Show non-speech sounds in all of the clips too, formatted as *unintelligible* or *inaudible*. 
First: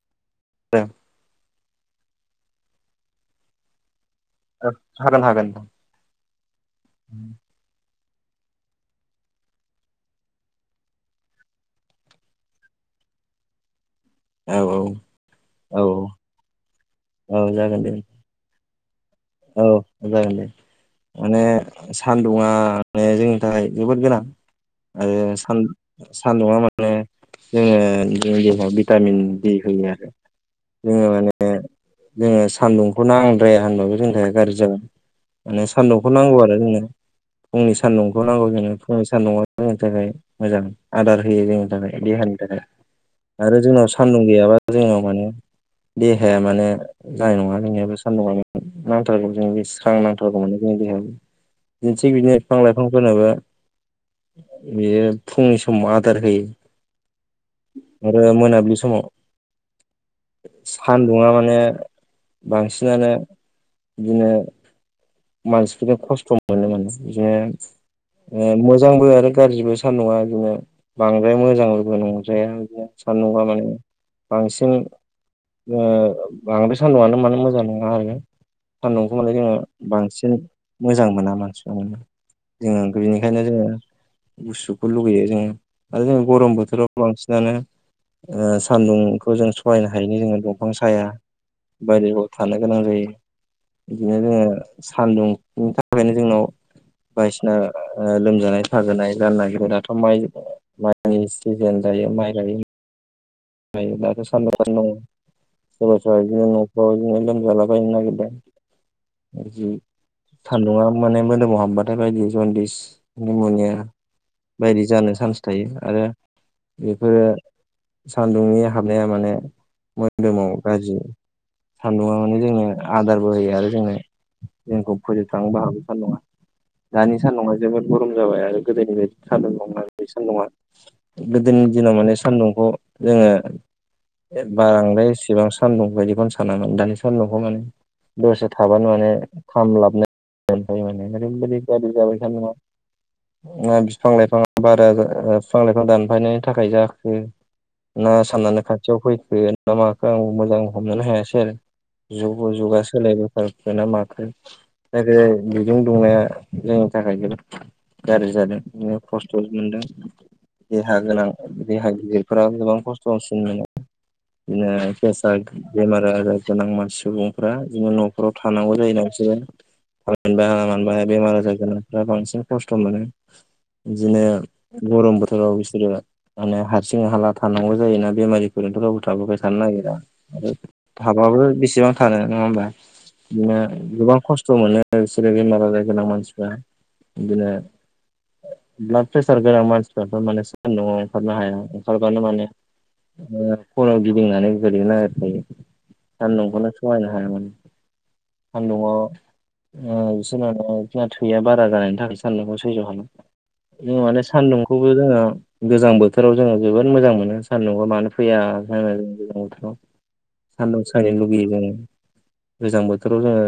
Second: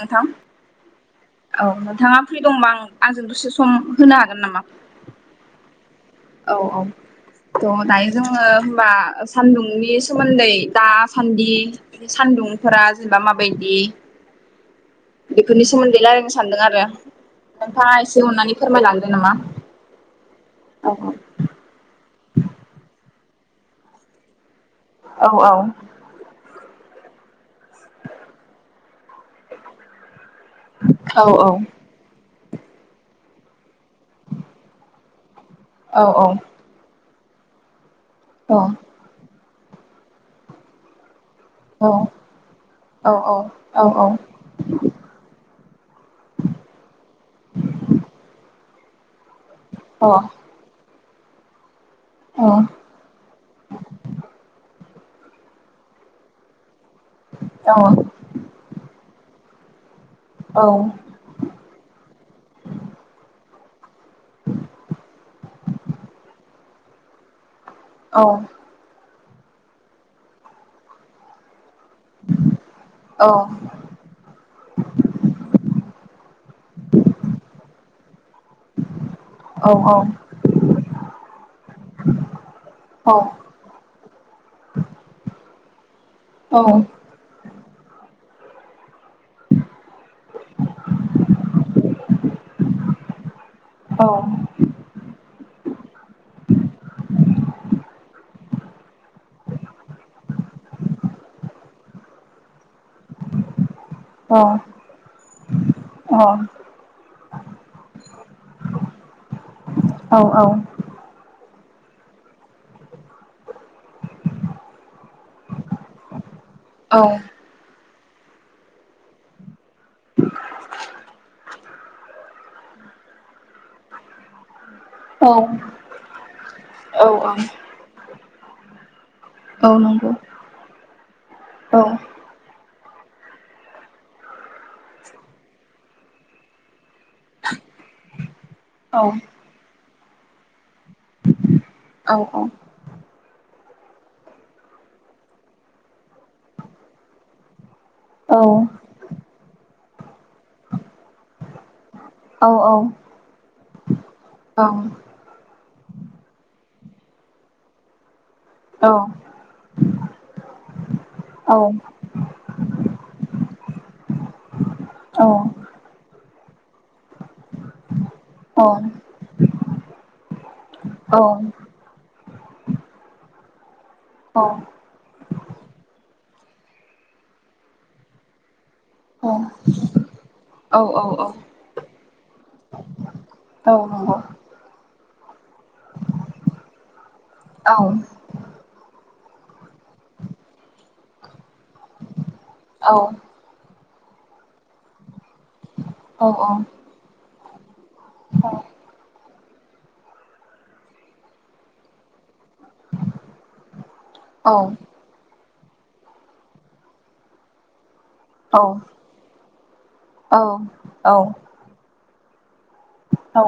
नोंथां *unintelligible* औ नोंथाङा फ्रि दंबा आं आंजों दसे सम होनो हागोन नामा। हागोन हागोन औ औ। थ' दायो जोङो होमबा सान्दुंनि सोमोन्दै दा सान्दि सान्दुंफोरा जेनेबा माबायदि। औ औ। बेफोरनि औ सोमोन्दै रायलायनो सानदों आरो औ जागोन दे नोंथाङा एसे अननानै। फोरमायलांदो नामा औ जागोन दे औ माने सानदुंआ माने जोंनि थाखाय जोबोद गोनां औ आरो औ सान। सान्दुंङा माने जोङो जोंनि देहाव भिटामिन दि होयो आरो। जोङो औ माने जोङो सान्दुंखौ नांद्राया होनबाबो जोंनि थाखाय गाज्रि जागोन। माने औ सान्दुंखौ नांगौ आरो जोंनो फुंनि सान्दुंखौ नांगौ औ जोंनो फुंनि सान्दुंआव जोंनि थाखाय मोजां आदार होयो जोंनो औ थाखाय देहानि थाखाय औ आरो अ औ जोंनाव सान्दुं गैयाबा जोंनाव माने देहाया माने जानाय नङा नोंनियाबो सान्दुङा नांथारगौ जों बे स्रां नांथारगौ मानि जोंनि देहायाव *unintelligible* थिग बिदिनो बिफां लाइफां फोरनोबो बियो फुंनि समाव आदार होयो। आरो मोनाबिलि समाव सान दुङा माने बांसिनानो बिदिनो मानसिफोरनि खस्थ' मोनो *unintelligible* बिदिनो औ ओ मोजांबो आरो गाज्रिबो सान्दुङा इदिनो बांद्राय मोजां बो नंद्राया बिदिनो सान्दुंआ माने बांसिन ओ बांद्राय सान्दुंआनो माने मोजां नङा आरो। सान्दुंखौ माने जोङो बांसिन मोजां मोना मानसिफ्रा माने जोङो बेनिखायनो जोङो गुसुखौ लुगैयो जोङो आरो जोङो गरम बोथोराव बांसिन दानो ओ सान्दुंखौ जों सहायनो हायिनि जोङो दंफां साया। बायह्रायाव थानो गोनां जायो। बिदिनो जोङो सानदुंनि थाखायनो जोंनाव बायदिसिना ओ लोमजानाय साजानाय *unintelligible* माइनि सिजोन जायो माइ गायो। *unintelligible* *unintelligible* सोरबा सोरबा बिदिनो न'फ्राव बिदिनो लोमजालाबायनो नागिरबाय। जि औ औ सान्दुङा माने मोदोमाव हाबबाथाय बायदि जन्दिस निम'निया। बायदि जानो चान्स थायो आरो औ नंगौ औ नंगौ औ बेफोरो सान्दुंनि हाबनाया माने मोदोमाव गाज्रि सान्दुंङा माने जोंनो आदारबो होयो आरो जोंनो जोंखौ फैजों थांनोबो हागौ सान नङा दानि सान नङा जोबोद गरम जाबाय आरो गोदोनि बायदि सान्दुं दङ आरो बे सान्दुंङा गोदोनि दिनाव माने सान्दुंखौ जोङो ए बार बांद्राय एसेबां सान्दुं बायदिखौनो सानामोन दानि सान्दुंखौ माने दसे थाबानो माने खामलाबनो *unintelligible* माने ओरैबायदि गाज्रि जाबाय सान्दुंआ ना बिफां लाइफाङा बारा ओ बिफां लाइफां दानफायनायनि थाखाय जाखो ना साननानै खाथियाव फैखो ना माखो आं मोजां हमनो हायासै आरो जुग' जुगा सोलायबोथारगोना माखो न बेजों दंनाया जोंनि थाखाय जोबोद गाज्रि जादों बिदोनो खस्थ' मोनदों देहा गोनां देहा गिदिरफोरा गोबां खस्थसिन मोनो बिदिनो फ्रेसार बेमार आजार गोनां मान सुबुंफ्रा बिदि न' न'खराव थानांगौ जायो ना बिसोरो हालबाय हालामानबाय बेमार आजारोना फ्रा बांसिन खस्थ' मोनो इदिनो गरम बोथोराव बिसोरो माने हारसिं हाला थानांगौ जायोना बेमारिफोरथ रावबो गथाबाय थानो नागिरा आरो हाबाबो बेसेबां थानो नङा होमबा बिदिनो गोबां खस्थ' मोनो बिसोरो बेमार आजार गोनां मानसिफ्रा बिदिनो औ ब्लद प्रेसार गोनां मानसिफोरा माने सानदुंआव ओंखारनो हाया ओंखारबानो माने औ ओ खर' गिदिंनानै गोलैनो नागिरखायो औ सान्दुंखौनो सहायनो हाया मानो। सान्दुंङाव ओ *unintelligible* थैया बारा जानायनि थाखाय सान्दुंखौ जों माने सान्दुंखौबो जोङो गोजां बोथोराव जोङो जोबोद मोजां मोनो सान्दुंआव मानो फैया जा जों गोजां बोथोराव सानदुं सायनो लुुबैयो जङ गोजां बोथोराव जोङो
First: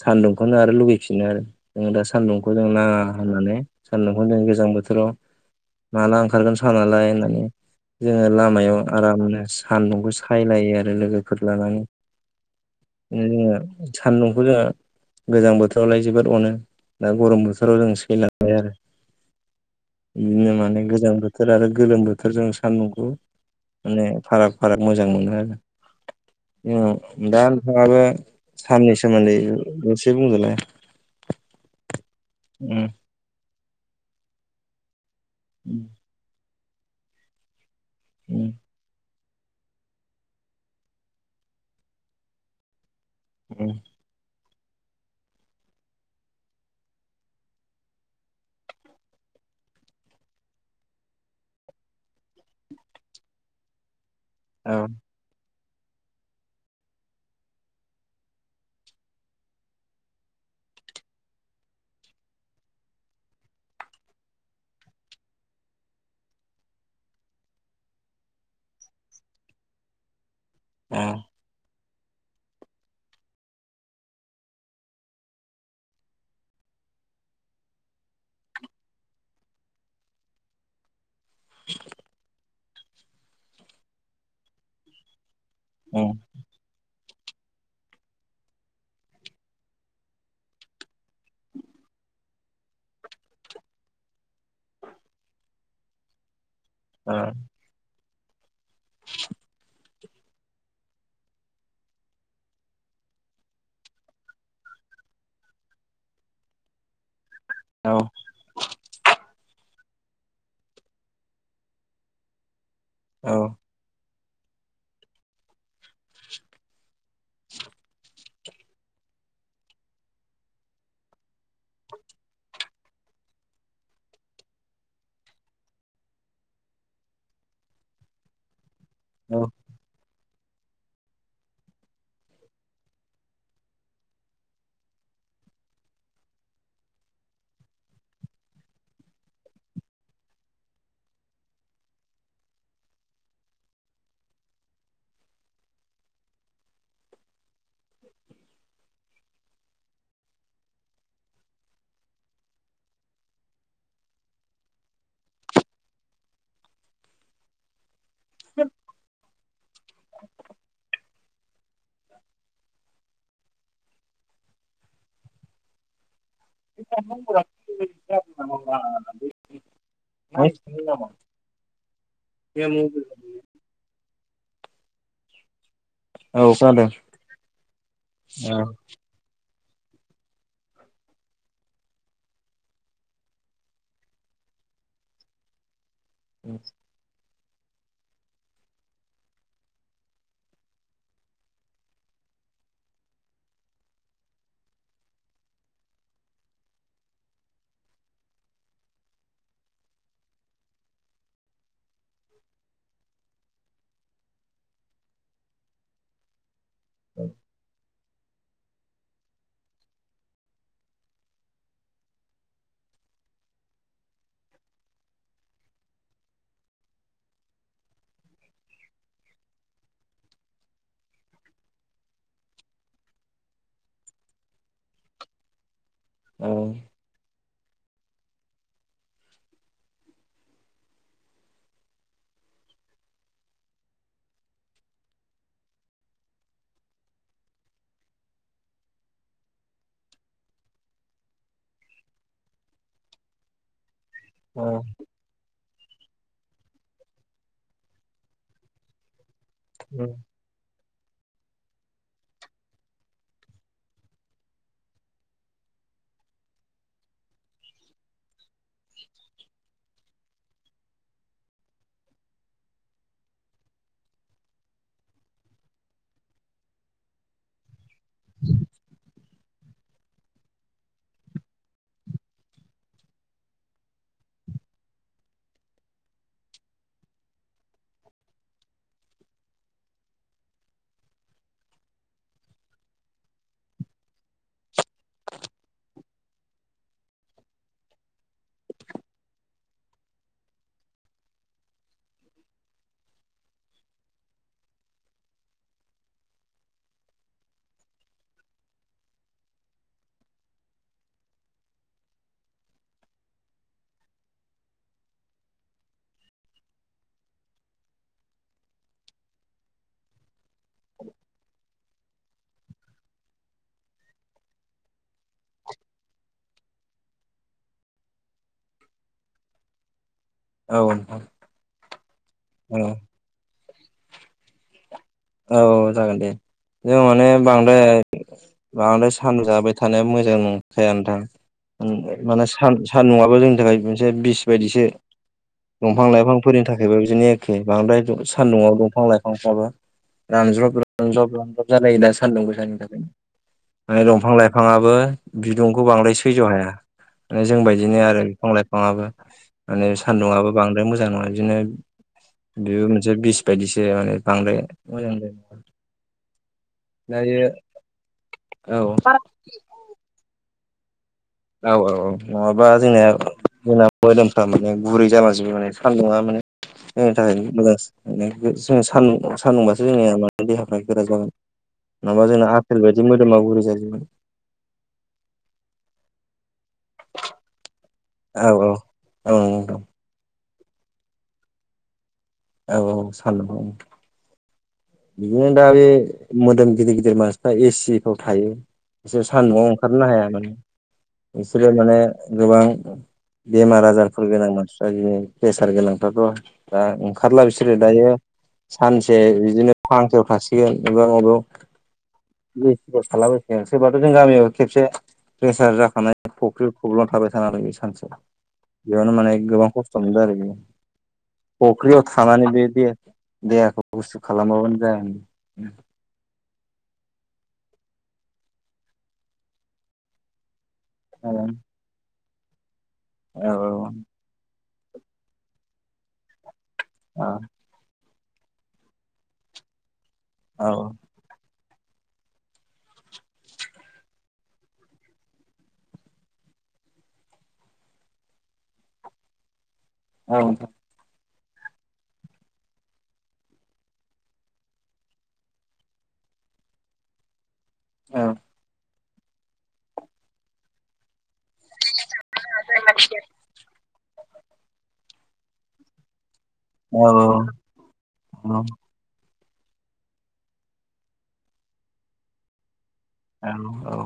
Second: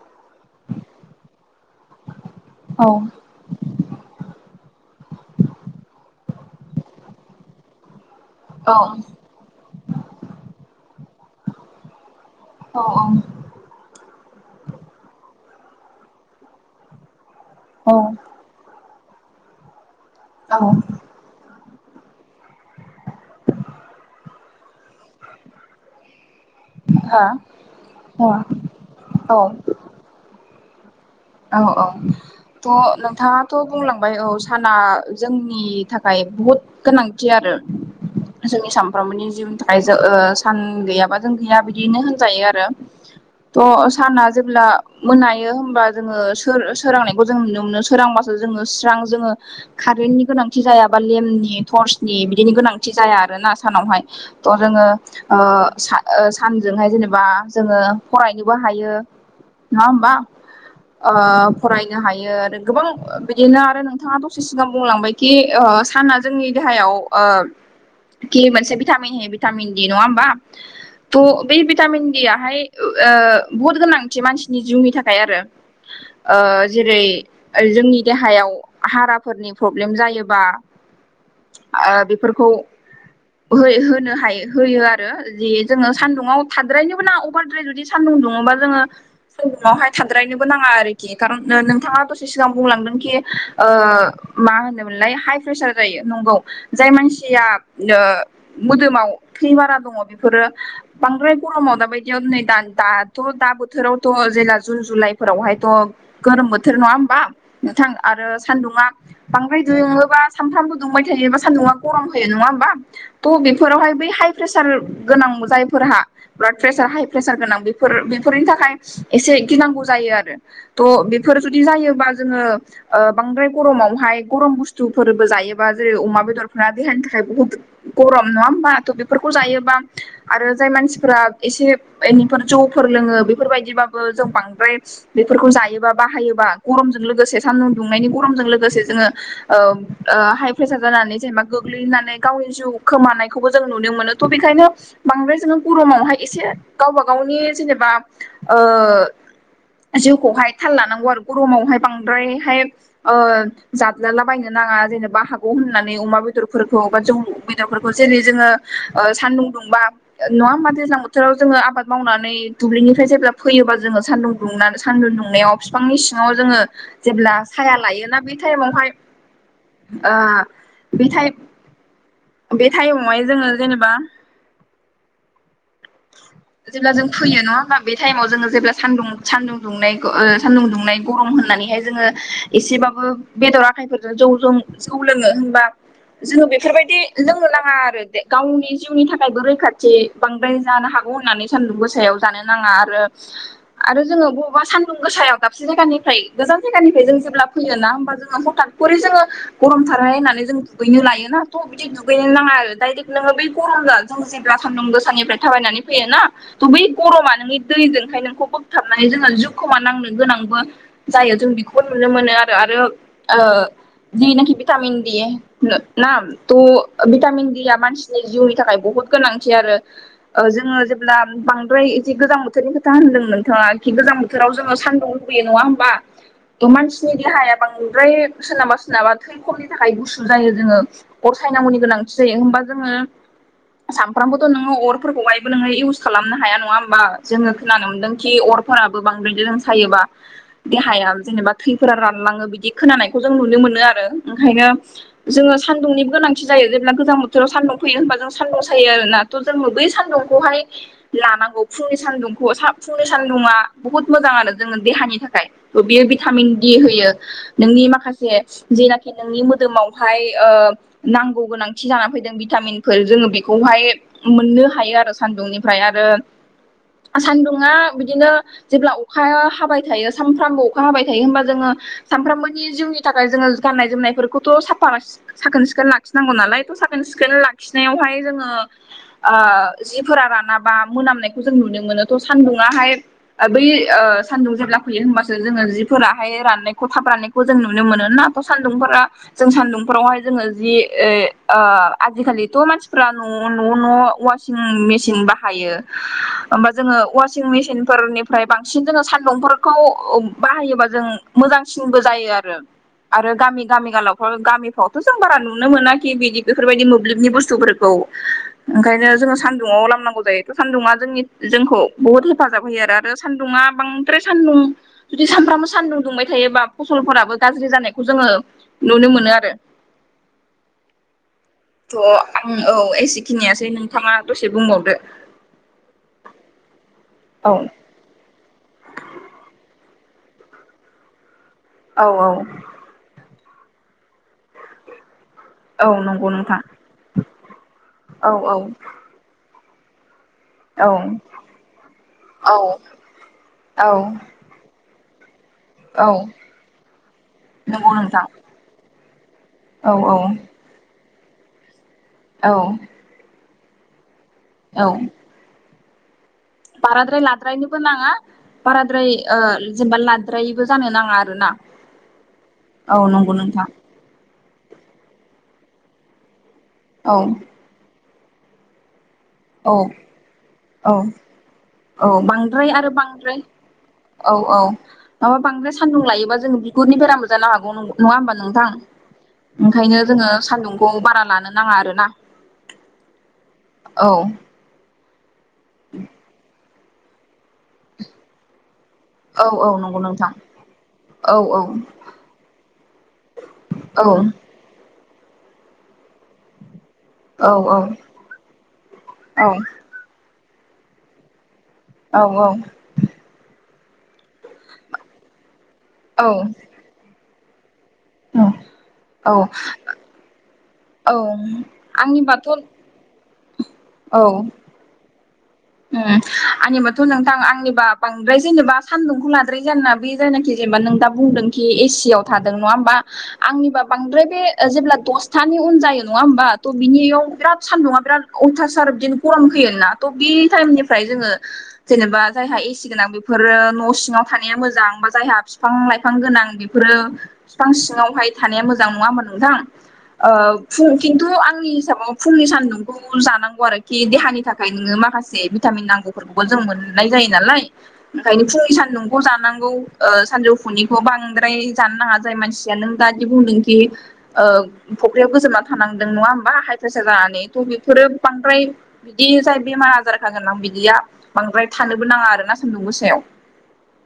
सान्दुंखौनो आरो लुगैफिनो आरो जों दा सान्दुंखौ जों नाङा होननानै सानदुंखौ जों गोजां बोथोराव माला ओंखारगोन सानालाय होननानै जोङो लामायाव आरामनो सान्दुंखौ सायलायो आरो लोगोफोर लानानै ए सान्दुंखौ जोंहा गोजां बोथोरावलाय जोबोद अनो दा गरम बोथोराव जों सैला ओर बिदिनो माने गोजां बोथोर आरो गोलोम बोथोरजों सान्दुंखौ माने फाराग फाराग मोजां मोनो। दा नोंथाङाबो साननि सोमोन्दै दसे बुंदोनाय औ औ थ' उम नोंथाङा थ' बुंलांबाय औ साना जोंनि थाख बुहुद गोनांथि आरो उम जोंनि सामफ्रामबोनि जि जाय ओ सान गैयाबा जों गैया बिदिनो होनजायो आरो उम थस साना जेब्ला मोनायो होमबा जोङो सो-सोरांनायखौ जों नुनो मोनो सोरांबासो जोङो स्रां जोङो कारेन्टनि गोनांथि जायाबा लेम्पनि टर्सनि बिदिनि गोनांथि जाया आरोना सानाव हाय थ' औ जोङो ओ सा-सानजोंहाय जेनेबा जोङो फरायनोबो हायो। नङा होमबा ओ फरायनो हायो आरो गोबां बिदिनो आरो नोंथाङा दसे सिगां बुंलांबाय कि ओ साना जोंनि देहायाव ओ कि मोनसे भिटामिन हो भिटामिन दि नङा होमबा *unintelligible* थ' बे भिटामिन दि याहाय ओ बुहुद गोनांथि मानसिनि जिउनि थाखाय आरो। ओ जेरै जोंनि देहायाव हाराफोरनि प्रब्लेम जायोबा आ बेफोरखौ होनो हायो होयो आरो जि जोङो उम सान्दुुंआव थानद्रायनोबो नाङा अभारद्राय जुदि सान्दुं दुङोबा जोङो सान्दुुङाव हाय थाद्रायनोबो नाङा आरोखि। खारन नोंथाङा दसे सिगां बुंलांदों कि ओ मा होनोमोनलाय हाइ प्रेसार जायो नंगौ। जाय औ मानसिया ओ मोदोमाव थै बारा दङ बेब फोरो बांद्राय गरमाव दाबायदियाव नै दा दाथ' दा बोथोरावथ' जेला जुन जुलाइ फोराव हायथ' गोरोम बोथोर नङा होमबा नोंथां औ आरो सान्दुङा बांद्राय दुुङोबा सानफ्रामबो दुंबाय थायोबा सान्दुङा गरम होयो नङा होमबा थ' बेब औ फोरावहाय बै हाइ प्रेसार गोनां जायफोरहा ब्लाद प्रेसार हाइ प्रेसार गोनां बेफोर बेफोरनि थाखाय एसे गिनांगौ जायो आरो। थ' बेफोर जुदि जायोबा जोङो बांद्राय गरमावहाय गरम बुस्थुफोरबो जायोबा जेरै अमा बेदरफोरा देहानि थाखाय बुहुद गरम नङा होमबाथ' बेफोरखौ औ जायोबा आरो जाय मानसिफोरा एसे इनैफोर जौफोर लोङो बेफोर बायदिबाबो जों बांद्राय बेफोरखौ जायोबा बाहायोबा गरमजों लोगोसे सानदुं दुंनायनि गरमजों लोगोसे जोङो औ ओ हाइ प्रेसार जानानै जेनेबा गोग्लैनानै गावनि जिउ खोमानायखौबो जों नुनो मोनो। थ' बेखायनो बांद्राय जोङो गरमावहाय एसे गावबा गावनि जेनेब बा ओ जिउखौहाय थाल लानांगौ आरो गरमावहाय बांद्रायहाय ओ जाल्दालाबायायनो नाङा जेनेबा हागौ होननानै अमा बेदरफोरखौ बा जौ दाफोरखौ जेरै जोङो सान्दुं दुंबा नङा होमबा दैज्लां बोथोराव जोङो आबाद मावनानै दुब्लिनिफ्राय जेब्ला फैबा जोङो सान्दुं दुंनानै सान्दुं दुंनायाव बिफांनि सिङाव जोङो जेब्ला साया लायोना बे टाइमावहाय ओ बेटाइ बे टाइमावहाय जोङो जेनेबा खोनादों जेब्ला जों फैयो नङा होमबा बे टाइमाव जोङो जेब्ला औ सानदुं सान्दुं दुंनाय ग ओ सानदुं दुंनाय गरम होननानैहाय जोङो एसेबाबो बेदर आखाइफोरजों जौ जों जौ लोङो नङा होनबा। जोङो बेफोरबायदि लोंनो नाङा आरो बे गावनि जिउनि थाखायबो रैखाथि बांद्राय जानो हागौ होननानै सानदुं गोसायाव जानो नाङा आरो आरो जोङो बबावबा सानदुं गोसायाव दाबसे जायगानिफ्राय गोजान जायगानिफ्राय जों जेब्ला फैयो ना होमब्ला जोङो हटाथ खरै जोङो गरमथानाय होननानै जों दुगैनो लाय नाथ' बिदि दुगैनो नाङा आरो डायरेक्ट नोङो बै गरम जानो जों जेब्ला सान्दुं गोसानिफ्राय थाबायनानै फैयोना थ' बै गरमा नोंनि दैजोंहाय नोंखौ बोग थाबनानै जोङो जिउ खोमा नांनो गोनांबो जायो जों बेखौबो नुनो मोनो आरो आरो ओ जिनाखि भिटामिन दि ना थ' भिटामिन डिया मानसिनि जिउनि थाखाय बहुत गोनांथि आरो। ओ जोङो जेब्ला बांद्राय एदि गोजां बोथोरनि खोथा होनदों नोंथाङा खि गोजां बोथोराव जोङो सानदुं होयो नङा होमबा औ थ' मान जोंनि देहाया बांद्राय सोरनाबा सोरनाबा थै खमनि थाखाय गुसु जायो जोङो। अर सायनांगौनि गोनांथि जायो होमबा जोङो सानफ्रामबोथ' नोङो अर फोरखौहायबो नोङो इउस खालामनो हाया नङा होमबा। जोङो खोनानो मोनदोंखि अरफोराबो बांद्राय जों सायोबा देहाया जेनेबा थैफोरा रानलाङो बिदि खोनानायखौ जों नुनो मोनो आरो औ ओंखायनो जोङो सान्दुंनिबो गोनांथि जायो। जेब्ला गोजां बोथोराव सान्दुं फैयो होनबा जों सान्दुं सायो आरोना थ' जोंङो बै सान्दुंखौहाय लानांगौ फुंनि सान्दुंखौ सा फुंनि सानदुंङा बुहुत मोजाङानो जोंनि देहानि थाखाय। बेयो भिटामिन डि होयो। नोंनि माखासे जेनाखि नोंनि मोदोमावहाय ओ नांगौ गोनांथि जा फैदों भिटामिनफोर जोङो बेखौहाय मोननो हायो आरो सान्दुंनिफ्राय आरो सान्दुंङा बिदिनो जेब्ला अखाया हाबाय थायो सानफ्रामबो अखा हाबाय थायो होमबा जोङो सानफ्रामबोनि जिउनि थाखाय जोङो गाननाय जोमनायफोरखौथ' साफा लाखि साखोन सिखोन लाखिनांगौ नालाय थ' साखोन सिखोन लाखिनायावहाय जोङो ओ जिफोरा रानाबा मोनामनायखौ जों नुनो मोनो थ' सान्दुङाहाय आ बै ओ सान्दुं जेब्ला फैयो होमबासो जोङो जिफोराहाय राननायखौ थाब राननायखौ खौ जों नुनो मोनो ना थ' सान्दुंफोरा जों सानदुंफोरावहाय जोङो जि ए ओ आजिखालिथ' मानसिफ्रा न' न' न' अवास सिगां मेचन बाहायो होमबा जोङो अवासिं मेसिन फोरनिफ्राय बांसिन जोङो सानदुंफोर खौ बाहायोबा जों मोजांसिनबो जायो आरो। आरो गामि गामि गालावफ्राव गामिफ्रावथ' जों बारा नुनो मोनाखि बिदि बेफोरबायदि मोब्लिबनि बुस्थुफोर ओंखायनो जोंङो सान्दुङाव लामनांगौ जायो सान्दुङा जोंनि जोंखौ बुहुद हेफाजाब होयो आरो सान्दुङा बां ब्राय सान्दुं जुदि सानफ्रामबो सान्दुं दुंबाय थायोबा फसलफोराबो गाज्रि जानायखौ जोङो नुनो मोनो आरो। औ नोंथां थ' आं औ एसेखिनियानोसै नोंथाङा दसे बुंबावदो औ जागोन दे जों माने औ बांद्राय बांद्राय सान जाबाय थानाया मोजां नंखाया नोथां औ औ माने सान सान्दुङाबो जोंनि थाखाय मोनसे बिस बायदिसो। औ दंफां नंगौ नोंथां लाइफांफोरनि थाखायबो बिदिनो एखे बांद्राय दुं औ औ सान्दुआव दंफां लाइफांफ्राबो रानजब औ रानजब रानजब जालायो दा सान्दुं औ गोसानि थाखाय मफ्राय औ दंफां लाइफाङाबो बिदुंखौ बांद्राय सैज' हाया नंगौ जोंबायदिनो आरो नोंथां बिफां लाइफाङाबो औ माने औ सान्दुंआबो बांद्राय मोजां नङा बिदिनो औ बेबो मो जो बिस बायदिसो माने बांद्राय औ मोजां जायो बाराद्राय लाद्रायनोबो नाङा औ बाराद्राय जेनेबा लाद्रायैबो जानो नाङा आरो। औ औ औ नङाबा जोंङो नोंथां जोंना मोदोमफ्रा माने गुरै जाबा जोबो माने सान्दुंङा माने जनि औ थाखाय मोजां मा जों सानदुं औ सानदुंबासो जोंनिया मे देहाफ्रा औ गोरा जागोन औ नङाबा जोंना बांद्राय आपेल आरो बायदि बांद्राय मोदोमाव गुरै जोगोन। औ औ माबा बांद्राय सान्दुं लायोबा जों बि गुरनि बेरामबो जानो हागौ नङा होमबा औ नोंथां औ औ नोंथां ओंखायनो जोङो सान्दुंखौ बारा लानो नाङा आरोना। औ औ सान औ औ। बिदिनो दा बे मोदोम गिदिर गिदिर मानसिफ्रा एसे जिफ्राव थायो बिसोर औ औ सान्दुंआव नंगौ ओंखारनो नोंथां हाया माने औ औ बिसोरो माने गोबां बेमार औ आजारफोर गोनांमोन। आर नों प्रेसार गोनांफ्राथ' दा ओंखारला औ बिसोरो दायो सानसे औ बिदिनो फाहामथाय थासिगोन बबा अबाव औ औ। थालाबायोखायो सोरबाथ' जों गामियाव खेबसे प्रेसार जाखानाय औ फुख्रि प्रब्लेमाव थाबाय थानाय आरो बे सानसेयाव औ बेयावनो माने औ गोबां खस्थ' मोनदों आरो बियो। औ फख्रियाव थानानै आंनिबाथ' बे औ देहा देहाखौ गुसु उम खालामोमोननो। आंनिबाथ' नोंथां आंनिबा बांद्राय जेनेबा सान्दुंखौ लाद्राय जाना बे जायनाखि जेनेबा नोंथ' औ बुंदोंखि एसि आव थादों नङा होमबा औ आंनिबा बांद्राय बे ओ जेब्ला दसथानि उन जायो नङा होमबा त' बिनियाव बिराद सान्दुङा बिराद अयथासार बिदिनो गरम फैयो नाथ' बे औ टाइमनिफ्राय जोङो जेनेबा जायहा एसि गोनां बेफोरो न' सिङाव थानाया मोजां बा जायहा बिफां लाइ फां गोनां बेफोरो बिफां सिङावहाय थानाया मोजां नङा होमबा नोंथां? ओ औ फुं खिन्थु आंनि हिसाबाव फुंनि सान्दुंखौ जानांगौ आरोखि देहानि थाखाय नोङो माखासे जे भिटामिन नांगौफोरखोबो जों मोननाय जायो नालाय ओंखायनो फुंनि सान्दुं खौ जानांगौ ओ सानजौफुनिखौ बांद्राय जानो नाङा जाय मानसिया नों दानि बुंदोंखि ओ फख्रियाव गोजोबना थानांदों नङा होमबा हाइ प्रेसार जानानै औ थ' बेफोरो औ बांद्राय बिदि जाय बेमार आजार खागोन आं बिदिया बांद्राय थानोबो नाङा आरो ना सान्दुं गोसायाव। औ औ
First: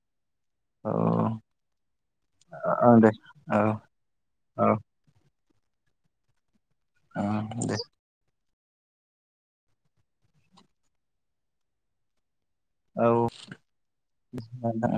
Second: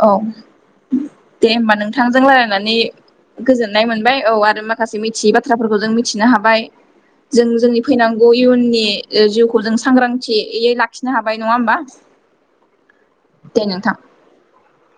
औ दे होमबा नोंथांजों रायलायनानै औ दे औ गोजोननाय मोनबाय औ आरो माखासे मिथियै बा थ्राफोरखौ जों मिथिनो हाबाय औ जों दे जोंनि फैनांगौ इयुननि ओ जिउखौ जों सांग्रां थियै लाखिनो हाबाय नङा होमबा? औ दे नोंथां *unintelligible*